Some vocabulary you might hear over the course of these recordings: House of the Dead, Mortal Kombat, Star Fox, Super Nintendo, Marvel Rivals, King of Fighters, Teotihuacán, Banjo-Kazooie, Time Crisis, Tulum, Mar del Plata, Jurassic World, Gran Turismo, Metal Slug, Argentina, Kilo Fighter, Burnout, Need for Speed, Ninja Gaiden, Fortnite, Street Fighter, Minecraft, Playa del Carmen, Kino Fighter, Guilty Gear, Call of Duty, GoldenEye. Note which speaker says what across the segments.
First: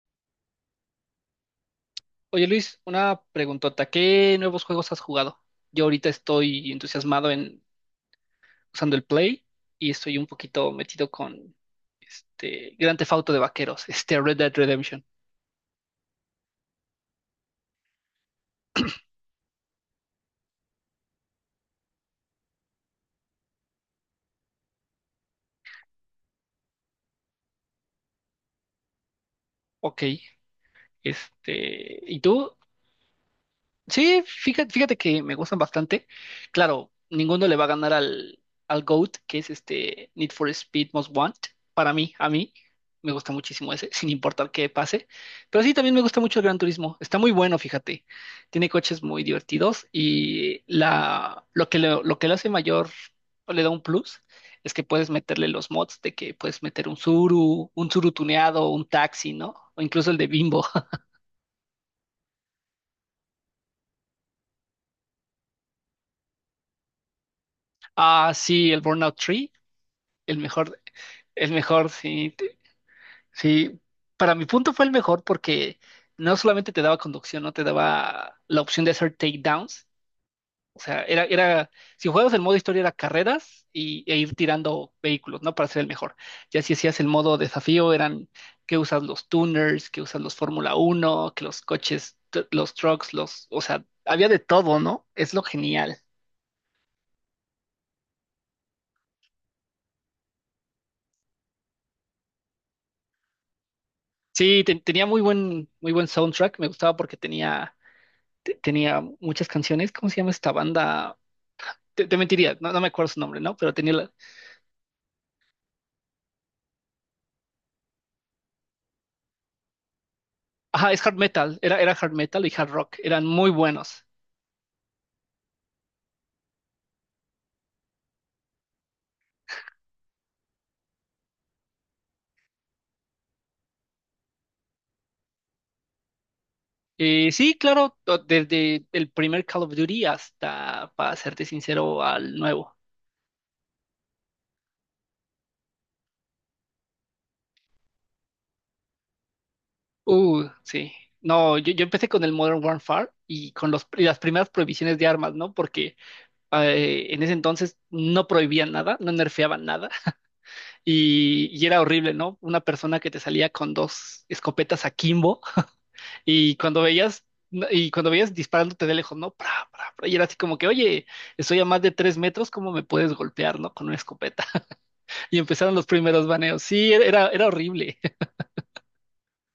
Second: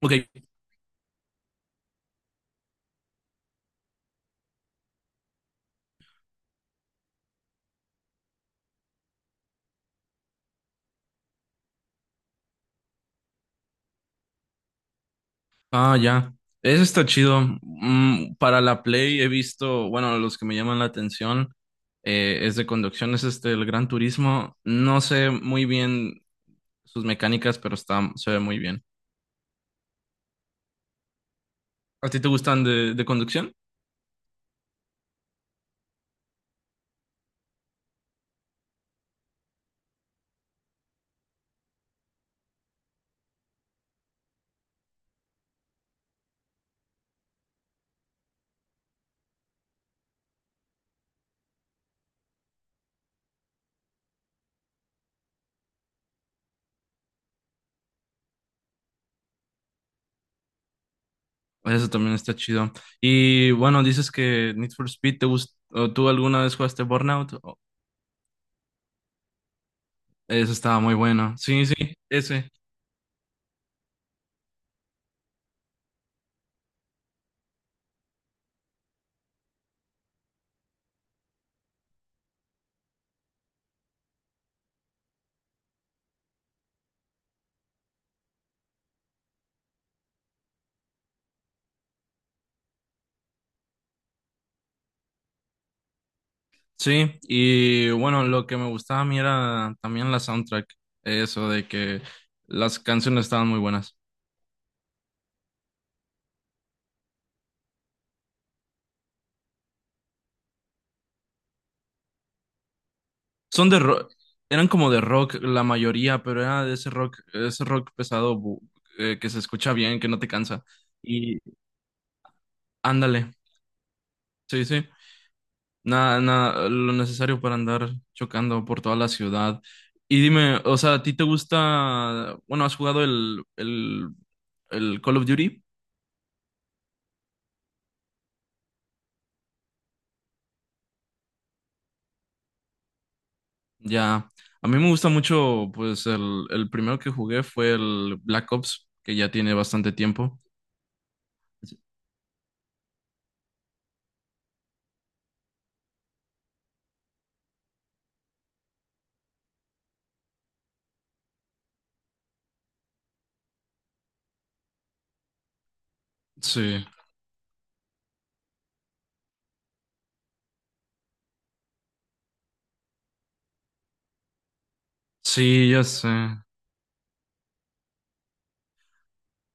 Speaker 1: Ok,
Speaker 2: Oye Luis, una preguntota. ¿Qué nuevos juegos has jugado? Yo ahorita estoy entusiasmado en usando el Play y estoy un poquito metido con este Grand Theft Auto de vaqueros, este Red Dead Redemption.
Speaker 1: ah, ya. Eso está chido. Para la Play he visto, bueno, los que me llaman la atención es de conducción, es este, el Gran Turismo. No sé muy bien sus mecánicas, pero está, se ve muy bien.
Speaker 2: Ok,
Speaker 1: ¿A
Speaker 2: ¿y
Speaker 1: ti te
Speaker 2: tú?
Speaker 1: gustan de conducción?
Speaker 2: Sí, fíjate, fíjate que me gustan bastante. Claro, ninguno le va a ganar al GOAT, que es este Need for Speed Most Want. Para mí, a mí, me gusta muchísimo ese, sin importar qué pase. Pero sí, también me gusta mucho el Gran Turismo. Está muy bueno, fíjate. Tiene coches muy divertidos y la, lo que le hace mayor o le da un plus es que puedes meterle los mods de que puedes meter un Zuru tuneado, un taxi, ¿no? O incluso el de Bimbo.
Speaker 1: Eso también está chido. Y bueno, dices que Need for Speed te gusta, ¿tú alguna vez jugaste Burnout? Oh,
Speaker 2: Ah, sí, el Burnout Tree el
Speaker 1: eso
Speaker 2: mejor.
Speaker 1: estaba muy bueno.
Speaker 2: El
Speaker 1: Sí, sí,
Speaker 2: mejor, sí,
Speaker 1: ese.
Speaker 2: sí. Para mi punto fue el mejor porque no solamente te daba conducción, no te daba la opción de hacer takedowns. O sea, era, si jugabas el modo historia era carreras e ir tirando vehículos, ¿no? Para ser el mejor. Ya si hacías el modo desafío eran que usas los tuners, que usas los Fórmula 1 que los coches, los trucks, o sea, había de todo, ¿no? Es lo genial.
Speaker 1: Sí, y bueno, lo que me gustaba a mí era también la soundtrack, eso de que las canciones estaban muy buenas.
Speaker 2: Sí, tenía muy buen soundtrack, me gustaba porque tenía muchas canciones. ¿Cómo se llama esta banda? Te mentiría, no me acuerdo su nombre, ¿no?
Speaker 1: Son
Speaker 2: Pero
Speaker 1: de
Speaker 2: tenía la.
Speaker 1: rock, eran como de rock la mayoría, pero era de ese rock pesado que se escucha bien, que no te cansa.
Speaker 2: Ajá, es hard
Speaker 1: Y
Speaker 2: metal, era hard metal y hard rock, eran
Speaker 1: ándale,
Speaker 2: muy buenos.
Speaker 1: sí, sí, nada, nada, lo necesario para andar chocando por toda la ciudad. Y dime, o sea, ¿a ti te gusta, bueno, has jugado el Call of Duty?
Speaker 2: Sí, claro, desde el primer Call of Duty hasta, para serte sincero, al nuevo.
Speaker 1: Ya, a mí me gusta mucho, pues el primero que jugué fue el Black Ops, que ya tiene bastante tiempo.
Speaker 2: Sí. No, yo empecé con el Modern Warfare y con los, y las primeras prohibiciones de armas, ¿no? Porque en ese entonces no prohibían nada, no nerfeaban nada y era horrible, ¿no? Una persona que te salía con dos escopetas a Kimbo. Y cuando
Speaker 1: Sí,
Speaker 2: veías, y cuando veías disparándote de lejos, ¿no? Pra, pra, pra, y era así como que, oye, estoy a más de 3 metros, ¿cómo me puedes golpear, ¿no? Con una escopeta. Y
Speaker 1: sí,
Speaker 2: empezaron
Speaker 1: ya
Speaker 2: los
Speaker 1: sé.
Speaker 2: primeros baneos. Sí, era horrible.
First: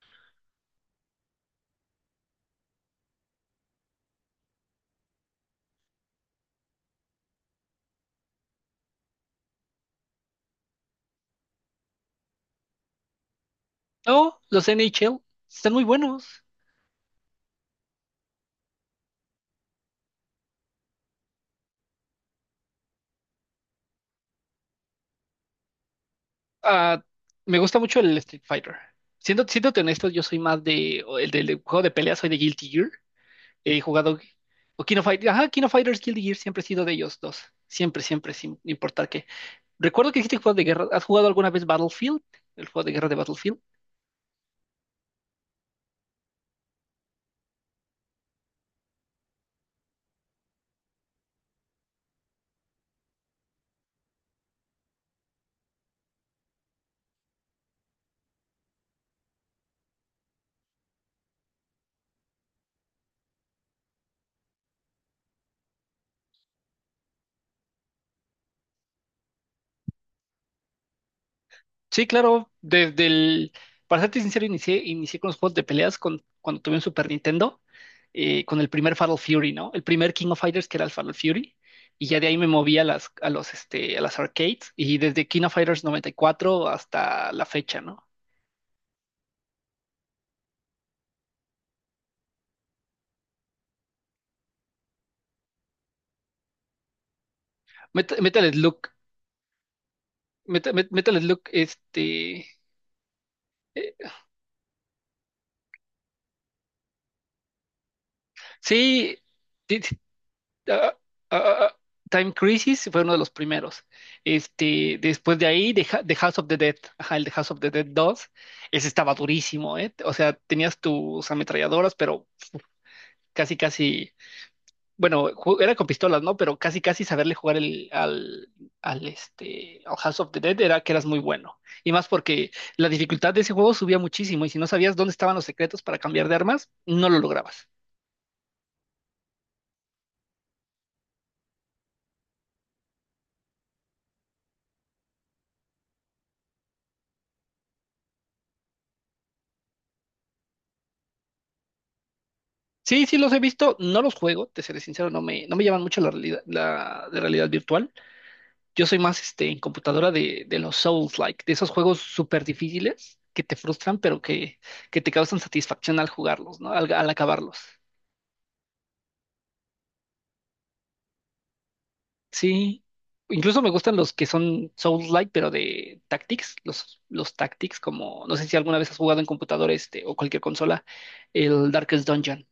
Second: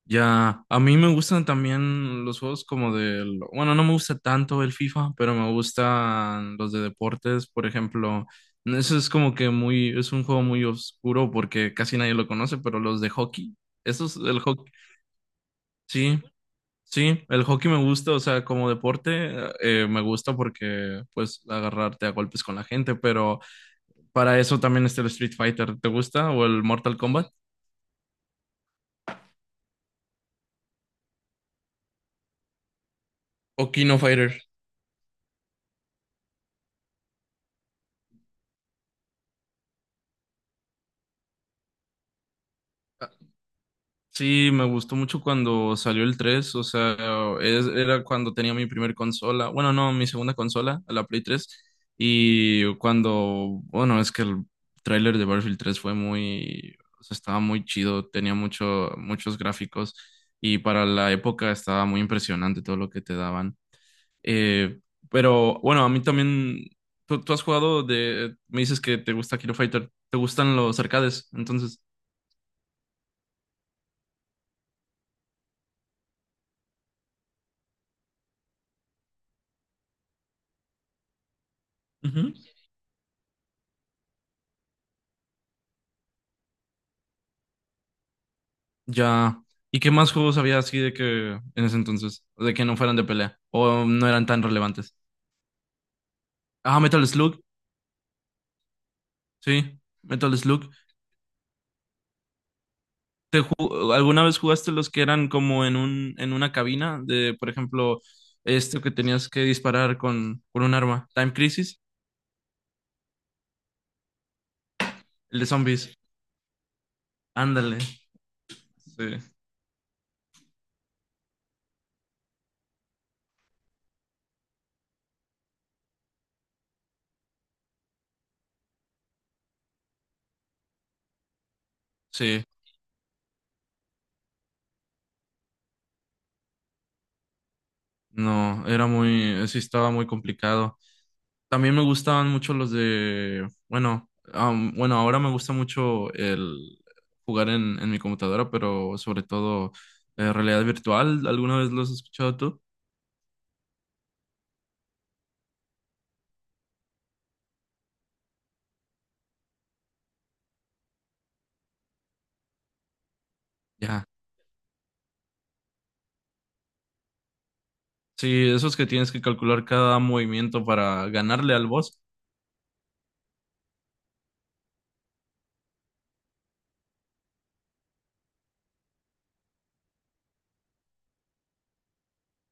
Speaker 1: Ya, a mí me gustan también los juegos como del, bueno, no me gusta tanto el FIFA, pero me gustan los de deportes, por ejemplo. Eso es como que muy, es un juego muy oscuro porque casi nadie lo conoce, pero los de hockey, esos,
Speaker 2: No,
Speaker 1: el hockey,
Speaker 2: los NHL están muy
Speaker 1: sí.
Speaker 2: buenos.
Speaker 1: Sí, el hockey me gusta, o sea, como deporte me gusta porque pues agarrarte a golpes con la gente, pero para eso también está el Street Fighter. ¿Te gusta? ¿O el Mortal
Speaker 2: Ah,
Speaker 1: Kombat?
Speaker 2: me gusta mucho el Street Fighter. Siéndote honesto, yo soy más o el del juego de pelea, soy de Guilty Gear.
Speaker 1: ¿O
Speaker 2: He
Speaker 1: Kino
Speaker 2: jugado,
Speaker 1: Fighter?
Speaker 2: o King of Fighters, ajá, King of Fighters, Guilty Gear, siempre he sido de ellos dos. Siempre, siempre, sin importar qué. Recuerdo que dijiste juegos de guerra. ¿Has jugado alguna vez Battlefield? El juego de guerra de Battlefield.
Speaker 1: Sí, me gustó mucho cuando salió el 3, o sea, era cuando tenía mi primer consola, bueno, no, mi segunda consola, la Play 3, y cuando, bueno, es que el tráiler de Battlefield 3 fue muy, o sea, estaba muy chido, tenía muchos gráficos, y para la época estaba muy impresionante todo lo que te daban. Eh, pero, bueno, a mí también, tú has jugado de, me dices que te gusta Kilo Fighter, ¿te gustan los arcades? Entonces...
Speaker 2: Sí, claro. Desde el. Para serte sincero, inicié con los juegos de peleas con, cuando tuve un Super Nintendo, con el primer Fatal Fury, ¿no? El primer King of Fighters que era el Fatal Fury. Y ya de ahí me moví a las, a los, este, a las arcades. Y desde King of Fighters 94 hasta la fecha, ¿no?
Speaker 1: Ya. ¿Y qué más juegos había así de que en ese entonces? De que no fueran de pelea. O no eran tan relevantes. Ah, Metal Slug.
Speaker 2: Metal Slug.
Speaker 1: Sí, Metal
Speaker 2: Meta-
Speaker 1: Slug.
Speaker 2: Met- Metal Slug, este. eh,
Speaker 1: ¿Alguna vez jugaste los que eran como en una cabina? De, por ejemplo, este que
Speaker 2: sí,
Speaker 1: tenías que
Speaker 2: ti-
Speaker 1: disparar con un
Speaker 2: ah,
Speaker 1: arma. Time
Speaker 2: ah, ah, ah, ah.
Speaker 1: Crisis,
Speaker 2: Time Crisis fue uno de los primeros. Después
Speaker 1: el de
Speaker 2: de ahí, The,
Speaker 1: zombies.
Speaker 2: Ha- The House of the Dead, ajá, el The House of the
Speaker 1: Ándale.
Speaker 2: Dead 2. Ese estaba
Speaker 1: Sí.
Speaker 2: durísimo, ¿eh? O sea, tenías tus ametralladoras, pero casi, casi, bueno, era con pistolas, ¿no? Pero casi, casi saberle jugar el, al, al, este, al House of the Dead era que eras muy bueno. Y más
Speaker 1: Sí.
Speaker 2: porque la dificultad de ese juego subía muchísimo y si no sabías dónde estaban los secretos para cambiar de armas, no lo lograbas.
Speaker 1: No, era muy, sí estaba muy complicado. También me gustaban mucho los de, bueno, bueno, ahora me gusta mucho el jugar en mi computadora, pero sobre todo realidad virtual. ¿Alguna vez los has escuchado tú?
Speaker 2: Sí, sí los he visto, no los juego, te seré sincero, no me llaman mucho la de realidad virtual. Yo soy más en computadora de los Souls-like, de esos juegos súper difíciles que te frustran,
Speaker 1: Ya.
Speaker 2: pero que te causan satisfacción al jugarlos, ¿no? Al acabarlos.
Speaker 1: Sí, esos que tienes que calcular cada movimiento para ganarle al boss.
Speaker 2: Sí. Incluso me gustan los que son Souls-like, pero de Tactics, los Tactics, como no sé si alguna vez has jugado en computadora o cualquier consola, el Darkest Dungeon.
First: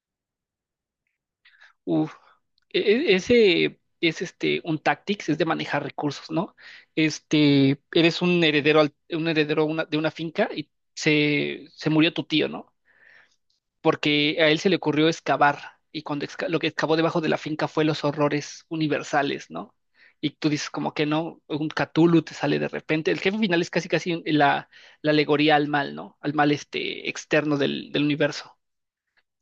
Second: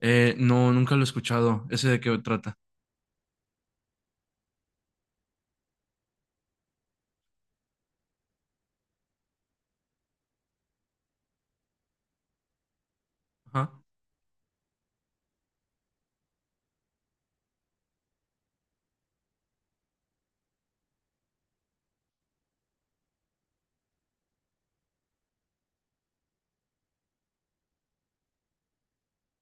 Speaker 1: No, nunca lo he escuchado. ¿Ese de
Speaker 2: Uf,
Speaker 1: qué trata?
Speaker 2: ese es un tactics, es de manejar recursos, ¿no? Eres un heredero de una finca y se murió tu tío, ¿no?
Speaker 1: Ajá.
Speaker 2: Porque a él se le ocurrió excavar y cuando lo que excavó debajo de la finca fue los horrores universales, ¿no? Y tú dices como que no, un Cthulhu te sale de repente. El jefe final es casi casi la alegoría al mal, ¿no? Al mal externo del universo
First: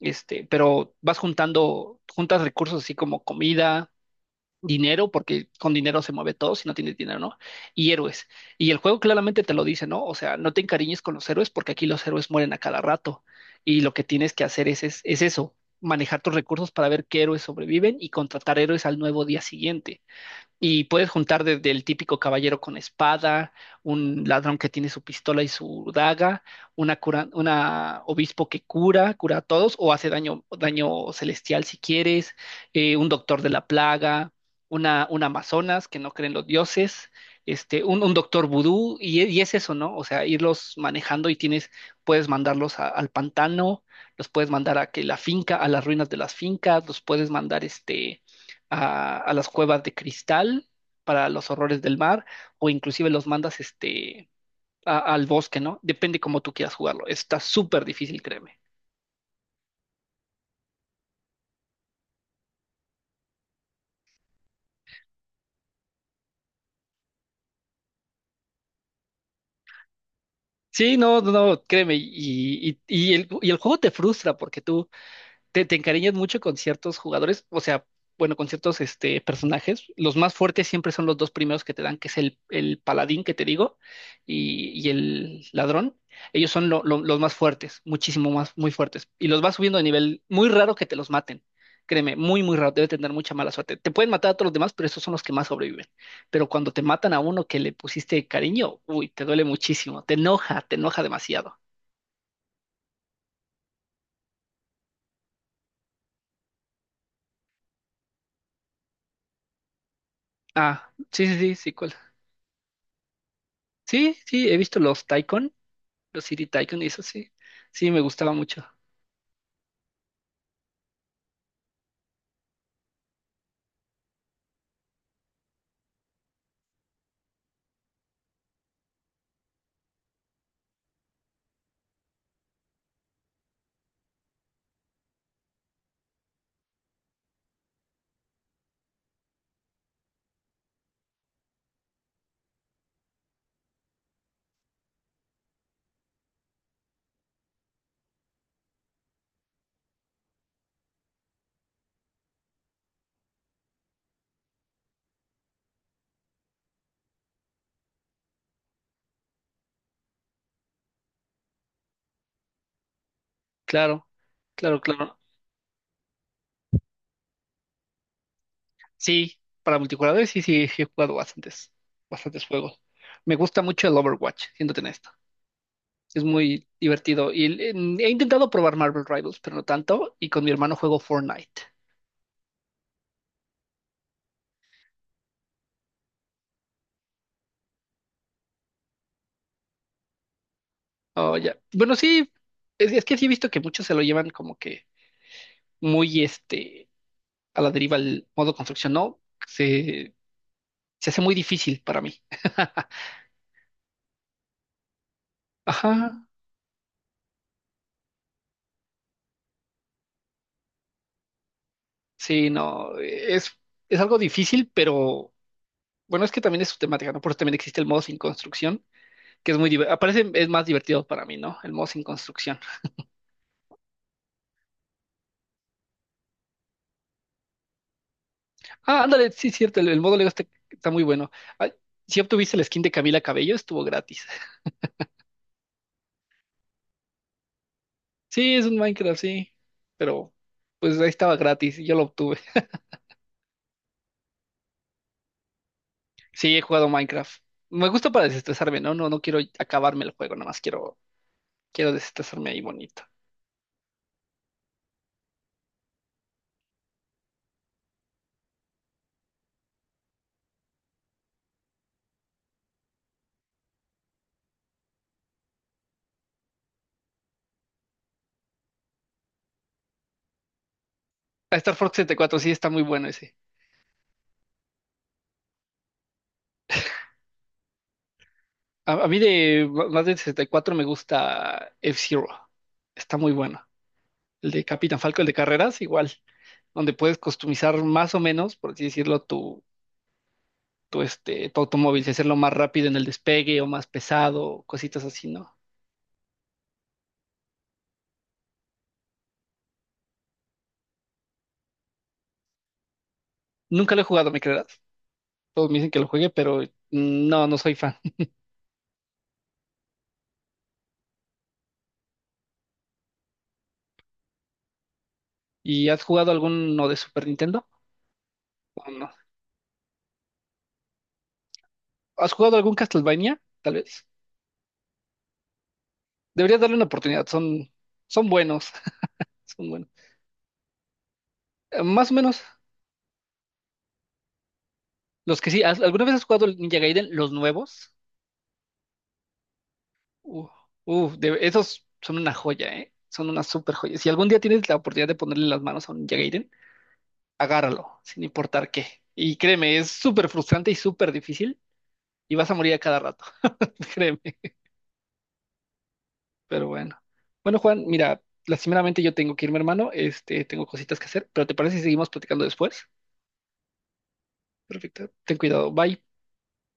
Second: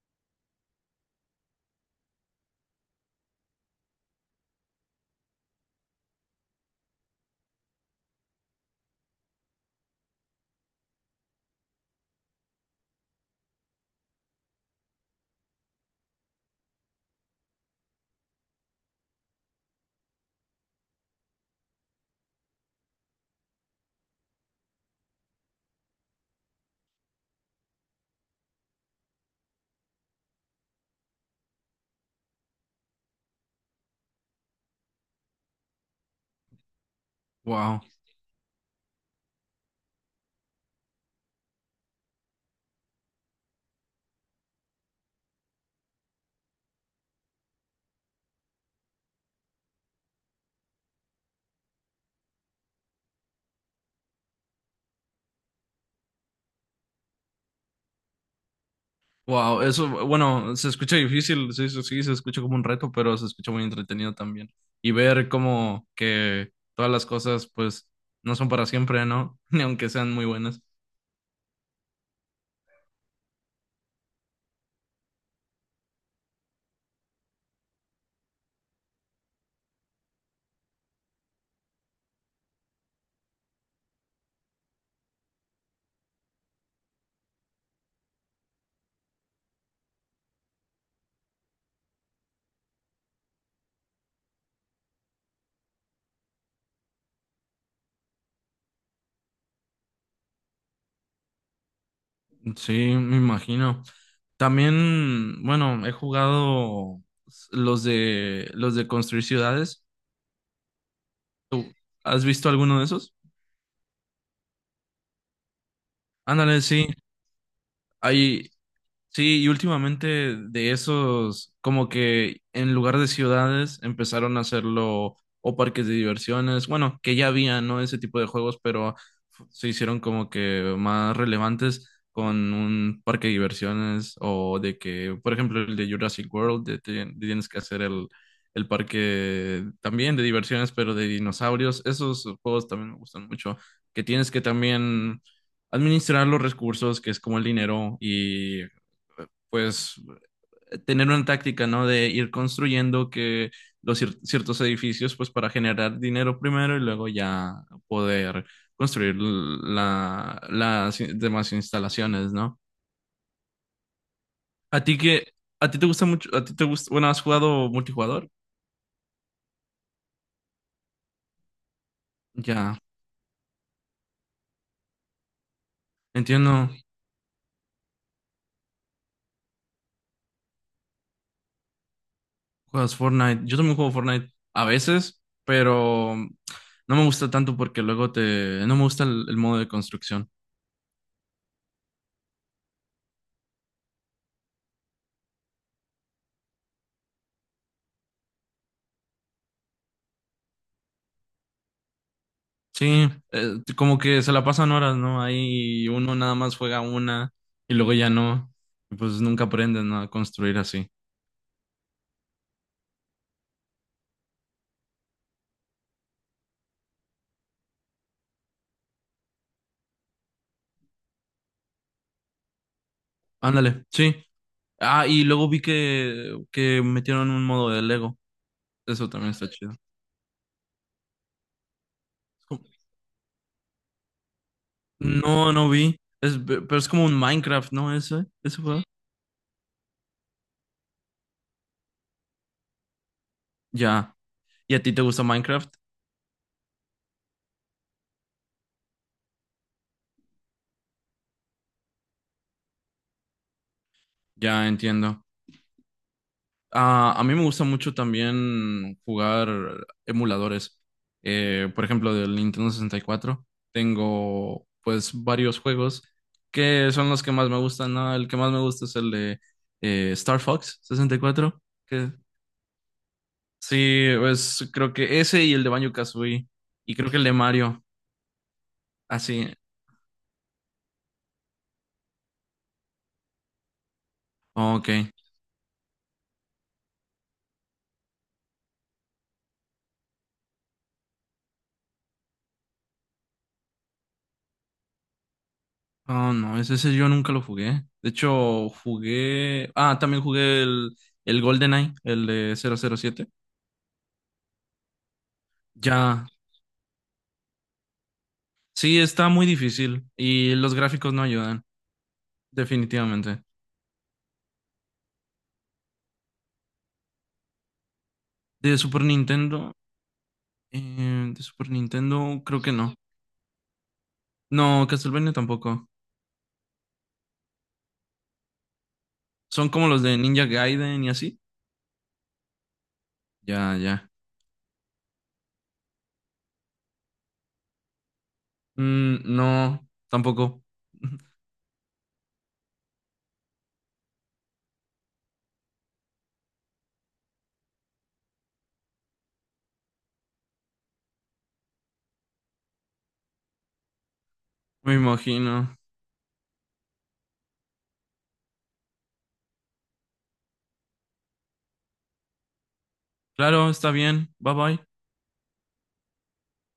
Speaker 2: este, pero vas juntas recursos así como comida, dinero, porque con dinero se mueve todo si no tienes dinero, ¿no? Y héroes. Y el juego claramente te lo dice, ¿no? O sea, no te encariñes con los héroes porque aquí los héroes mueren a cada rato. Y lo que tienes que hacer es eso, manejar tus recursos para ver qué héroes sobreviven y contratar héroes al nuevo día siguiente. Y puedes juntar desde el típico caballero con espada, un ladrón que tiene su pistola y su daga, una cura, una obispo que cura, cura a todos, o hace daño, daño celestial si quieres, un doctor de la plaga, un amazonas que no creen los dioses,
Speaker 1: Wow.
Speaker 2: un doctor vudú, y es eso, ¿no? O sea, irlos manejando y tienes, puedes mandarlos al pantano, los puedes mandar a las ruinas de las fincas, los puedes mandar a las cuevas de cristal para los horrores del mar, o inclusive los mandas al bosque, ¿no? Depende cómo tú quieras jugarlo. Está súper difícil, créeme.
Speaker 1: Wow, eso, bueno, se escucha difícil, sí, sí, sí, se escucha como un reto, pero se escucha muy entretenido también. Y ver como que todas las cosas, pues, no son para siempre, ¿no? Ni aunque sean muy buenas.
Speaker 2: Sí, no, no, no, créeme, y el juego te frustra porque tú te encariñas mucho con ciertos jugadores, o sea, bueno, con ciertos personajes. Los más fuertes siempre son los dos primeros que te dan, que es el paladín que te digo y el ladrón. Ellos son los más fuertes, muchísimo más, muy fuertes. Y los vas subiendo de nivel, muy raro que te los maten. Créeme, muy, muy raro, debe tener mucha mala suerte. Te pueden matar a todos los demás, pero esos son los que más sobreviven. Pero cuando te matan a uno que le pusiste cariño, uy, te duele muchísimo, te enoja demasiado.
Speaker 1: Sí, me imagino. También, bueno, he jugado los de construir ciudades.
Speaker 2: Ah, sí, sí, sí,
Speaker 1: ¿Tú
Speaker 2: sí, ¿cuál?
Speaker 1: has visto alguno de esos?
Speaker 2: Sí, sí, he visto los Taikon. Los City
Speaker 1: Ándale,
Speaker 2: Tycoon,
Speaker 1: sí.
Speaker 2: eso sí. Sí, me gustaba
Speaker 1: Hay,
Speaker 2: mucho.
Speaker 1: sí, y últimamente de esos, como que en lugar de ciudades empezaron a hacerlo o parques de diversiones, bueno, que ya había, ¿no? Ese tipo de juegos, pero se hicieron como que más relevantes con un parque de diversiones o de que, por ejemplo, el de Jurassic World, de tienes que hacer el parque también de diversiones, pero de dinosaurios. Esos juegos también me gustan mucho, que tienes que también administrar los recursos, que es como el dinero y pues tener una táctica, ¿no? De ir construyendo que los ciertos edificios, pues para generar dinero primero y luego ya poder construir las demás instalaciones, ¿no?
Speaker 2: Claro, claro,
Speaker 1: A ti que,
Speaker 2: claro.
Speaker 1: a ti te gusta mucho, a ti te gusta, bueno, ¿has jugado multijugador?
Speaker 2: Sí, para multijugador sí, sí, sí he jugado bastantes, bastantes
Speaker 1: Ya,
Speaker 2: juegos. Me gusta mucho el Overwatch, siéndote en esto. Es muy
Speaker 1: entiendo,
Speaker 2: divertido. He intentado probar Marvel Rivals, pero no tanto. Y con mi hermano juego Fortnite.
Speaker 1: juegas Fortnite, yo también juego Fortnite a veces, pero no me gusta tanto porque no me gusta el modo de construcción.
Speaker 2: Oh, ya. Bueno, sí, es que sí he visto que muchos se lo llevan como que muy a la deriva el modo construcción. No, se, se hace muy difícil para mí.
Speaker 1: Sí, como que se la pasan horas, ¿no? Ahí
Speaker 2: Ajá.
Speaker 1: uno nada más juega una y luego ya no. Y pues nunca aprenden a construir así.
Speaker 2: Sí, no, es algo difícil, pero bueno, es que también es su temática, ¿no? Por eso también existe el modo sin construcción, que es muy divertido, aparece, es más divertido para mí, ¿no? El modo sin construcción.
Speaker 1: Ándale, sí. Ah, y luego vi que metieron un modo de Lego.
Speaker 2: Ah,
Speaker 1: Eso
Speaker 2: ándale,
Speaker 1: también
Speaker 2: sí,
Speaker 1: está
Speaker 2: es
Speaker 1: chido.
Speaker 2: cierto, el modo Lego está, está muy bueno. Ah, si obtuviste el skin de Camila Cabello, estuvo gratis.
Speaker 1: No, no vi. Es, pero es como un Minecraft, ¿no? Ese,
Speaker 2: Sí,
Speaker 1: ese
Speaker 2: es un
Speaker 1: juego.
Speaker 2: Minecraft, sí, pero pues ahí estaba gratis y yo lo obtuve.
Speaker 1: Ya. ¿Y a ti te gusta Minecraft?
Speaker 2: Sí, he jugado Minecraft. Me gusta para desestresarme, ¿no? No, no quiero acabarme el juego, nada más quiero, quiero desestresarme ahí bonito.
Speaker 1: Ya entiendo. Ah, a mí me gusta mucho también jugar emuladores. Por ejemplo, del Nintendo 64 tengo pues varios juegos que son los que más me gustan, ¿no? El que más me gusta es el de Star Fox sesenta y
Speaker 2: Ah,
Speaker 1: cuatro
Speaker 2: Star Fox
Speaker 1: que
Speaker 2: 74 sí, está muy bueno ese.
Speaker 1: sí, pues creo que ese y el de Banjo-Kazooie y creo que el de Mario,
Speaker 2: A mí
Speaker 1: así.
Speaker 2: de más del 64 me gusta F-Zero. Está muy bueno. El de
Speaker 1: Ok.
Speaker 2: Capitán Falco, el de carreras, igual, donde puedes customizar más o menos, por así decirlo, tu automóvil, si hacerlo más rápido en el despegue o más pesado, cositas así, ¿no?
Speaker 1: Oh, no, ese yo nunca lo jugué. De hecho, jugué... Ah, también jugué el GoldenEye, el de 007.
Speaker 2: Nunca lo he jugado, ¿me creerás? Todos me dicen que lo
Speaker 1: Ya,
Speaker 2: juegue, pero no, no soy fan.
Speaker 1: sí, está muy difícil y los gráficos no ayudan, definitivamente.
Speaker 2: ¿Y has jugado alguno de Super Nintendo?
Speaker 1: De
Speaker 2: ¿O
Speaker 1: Super
Speaker 2: no?
Speaker 1: Nintendo, de Super
Speaker 2: ¿Has
Speaker 1: Nintendo
Speaker 2: jugado
Speaker 1: creo que
Speaker 2: algún
Speaker 1: no.
Speaker 2: Castlevania? Tal vez.
Speaker 1: No, Castlevania tampoco.
Speaker 2: Deberías darle una oportunidad, son buenos,
Speaker 1: Son
Speaker 2: son
Speaker 1: como
Speaker 2: buenos.
Speaker 1: los de Ninja Gaiden y así.
Speaker 2: Más o menos.
Speaker 1: Ya, ya.
Speaker 2: Los que sí, ¿alguna vez has jugado el Ninja Gaiden, los nuevos?
Speaker 1: Mm, no,
Speaker 2: Uf,
Speaker 1: tampoco.
Speaker 2: uf, esos son una joya, ¿eh? Son una super joya. Si algún día tienes la oportunidad de ponerle las manos a un Ninja Gaiden, agárralo, sin importar qué. Y créeme, es súper frustrante y súper difícil, y vas a morir a cada rato, créeme.
Speaker 1: Me imagino.
Speaker 2: Pero bueno. Bueno, Juan, mira, lastimeramente yo tengo que irme, hermano. Tengo cositas que hacer, pero ¿te parece si seguimos platicando después?
Speaker 1: Claro, está bien. Bye bye.
Speaker 2: Perfecto, ten cuidado, bye.